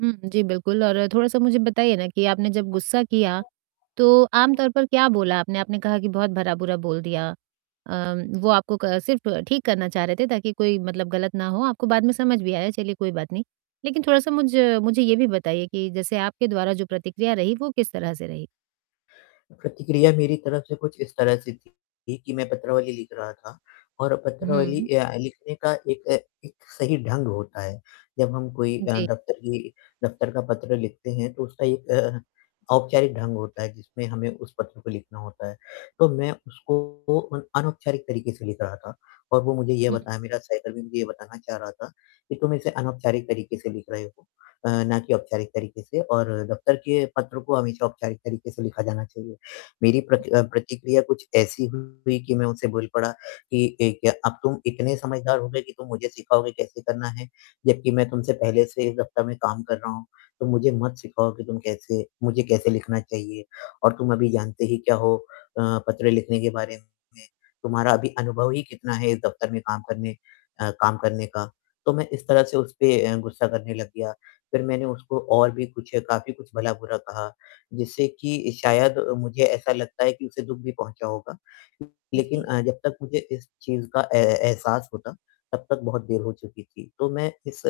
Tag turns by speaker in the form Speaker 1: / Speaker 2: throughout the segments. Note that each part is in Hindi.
Speaker 1: हुँ, जी, बिल्कुल। और थोड़ा-सा मुझे बताइए ना कि आपने जब गुस्सा किया, तो आमतौर पर क्या बोला आपने? आपने कहा कि बहुत भला-बुरा बोल दिया। अ, वो आपको क सिर्फ़ ठीक करना चाह रहे थे ताकि कोई मतलब गलत ना हो, आपको बाद में समझ भी आया, चलिए कोई बात नहीं। लेकिन थोड़ा-सा मुझ मुझे ये भी बताइए कि जैसे आपके द्वारा जो प्रतिक्रिया रही वो किस तरह से रही?
Speaker 2: प्रतिक्रिया मेरी तरफ़ से कुछ इस तरह से थी ये कि मैं पत्रावली लिख रहा था और पत्रावली
Speaker 1: हुँ।
Speaker 2: अ, लिखने का एक एक सही ढंग होता है। जब हम कोई अ,
Speaker 1: जी।
Speaker 2: दफ़्तर की दफ़्तर का पत्र लिखते हैं तो उसका एक अ, औपचारिक ढंग होता है, जिसमें हमें उस पत्र को लिखना होता है। तो मैं उसको अ, अनौपचारिक तरीके से लिख रहा था और वो मुझे यह
Speaker 1: हुँ।
Speaker 2: बताया मेरा सहकर्मी मुझे यह बताना चाह रहा था कि तुम इसे अनौपचारिक तरीके से लिख रहे हो अ, ना कि औपचारिक तरीके से और दफ़्तर के पत्र को हमेशा औपचारिक तरीके से लिखा जाना चाहिए। मेरी प्रक अ, प्रतिक्रिया कुछ ऐसी हुई कि मैं उससे बोल पड़ा कि ए अ, "अब तुम इतने समझदार हो गए कि तुम मुझे सिखाओगे कैसे करना है? जबकि मैं तुमसे पहले से इस दफ्तर में काम कर रहा हूँ, तुम मुझे मत सिखाओ कि तुम कैसे मुझे कैसे लिखना चाहिए। और तुम अभी जानते ही क्या हो अ, पत्र लिखने के बारे में? तुम्हारा अभी अनुभव ही कितना है इस दफ़्तर में काम करने अ, काम करने का?" तो मैं इस तरह से उस पे अ, गुस्सा करने लग गया। फिर मैंने उसको और भी कुछ, काफ़ी कुछ भला बुरा कहा, जिससे कि शायद मुझे ऐसा लगता है कि उसे दुःख भी पहुँचा होगा। लेकिन
Speaker 1: जी।
Speaker 2: अ, जब तक मुझे इस चीज़ का ए ए एहसास होता, तब तक बहुत देर हो चुकी थी। तो मैं इस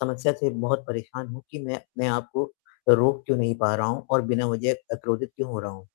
Speaker 2: समस्या से बहुत परेशान हूँ कि मैं अपने आप को रोक क्यों नहीं पा रहा हूँ और बिना वजह अ, क्रोधित क्यों हो रहा हूँ।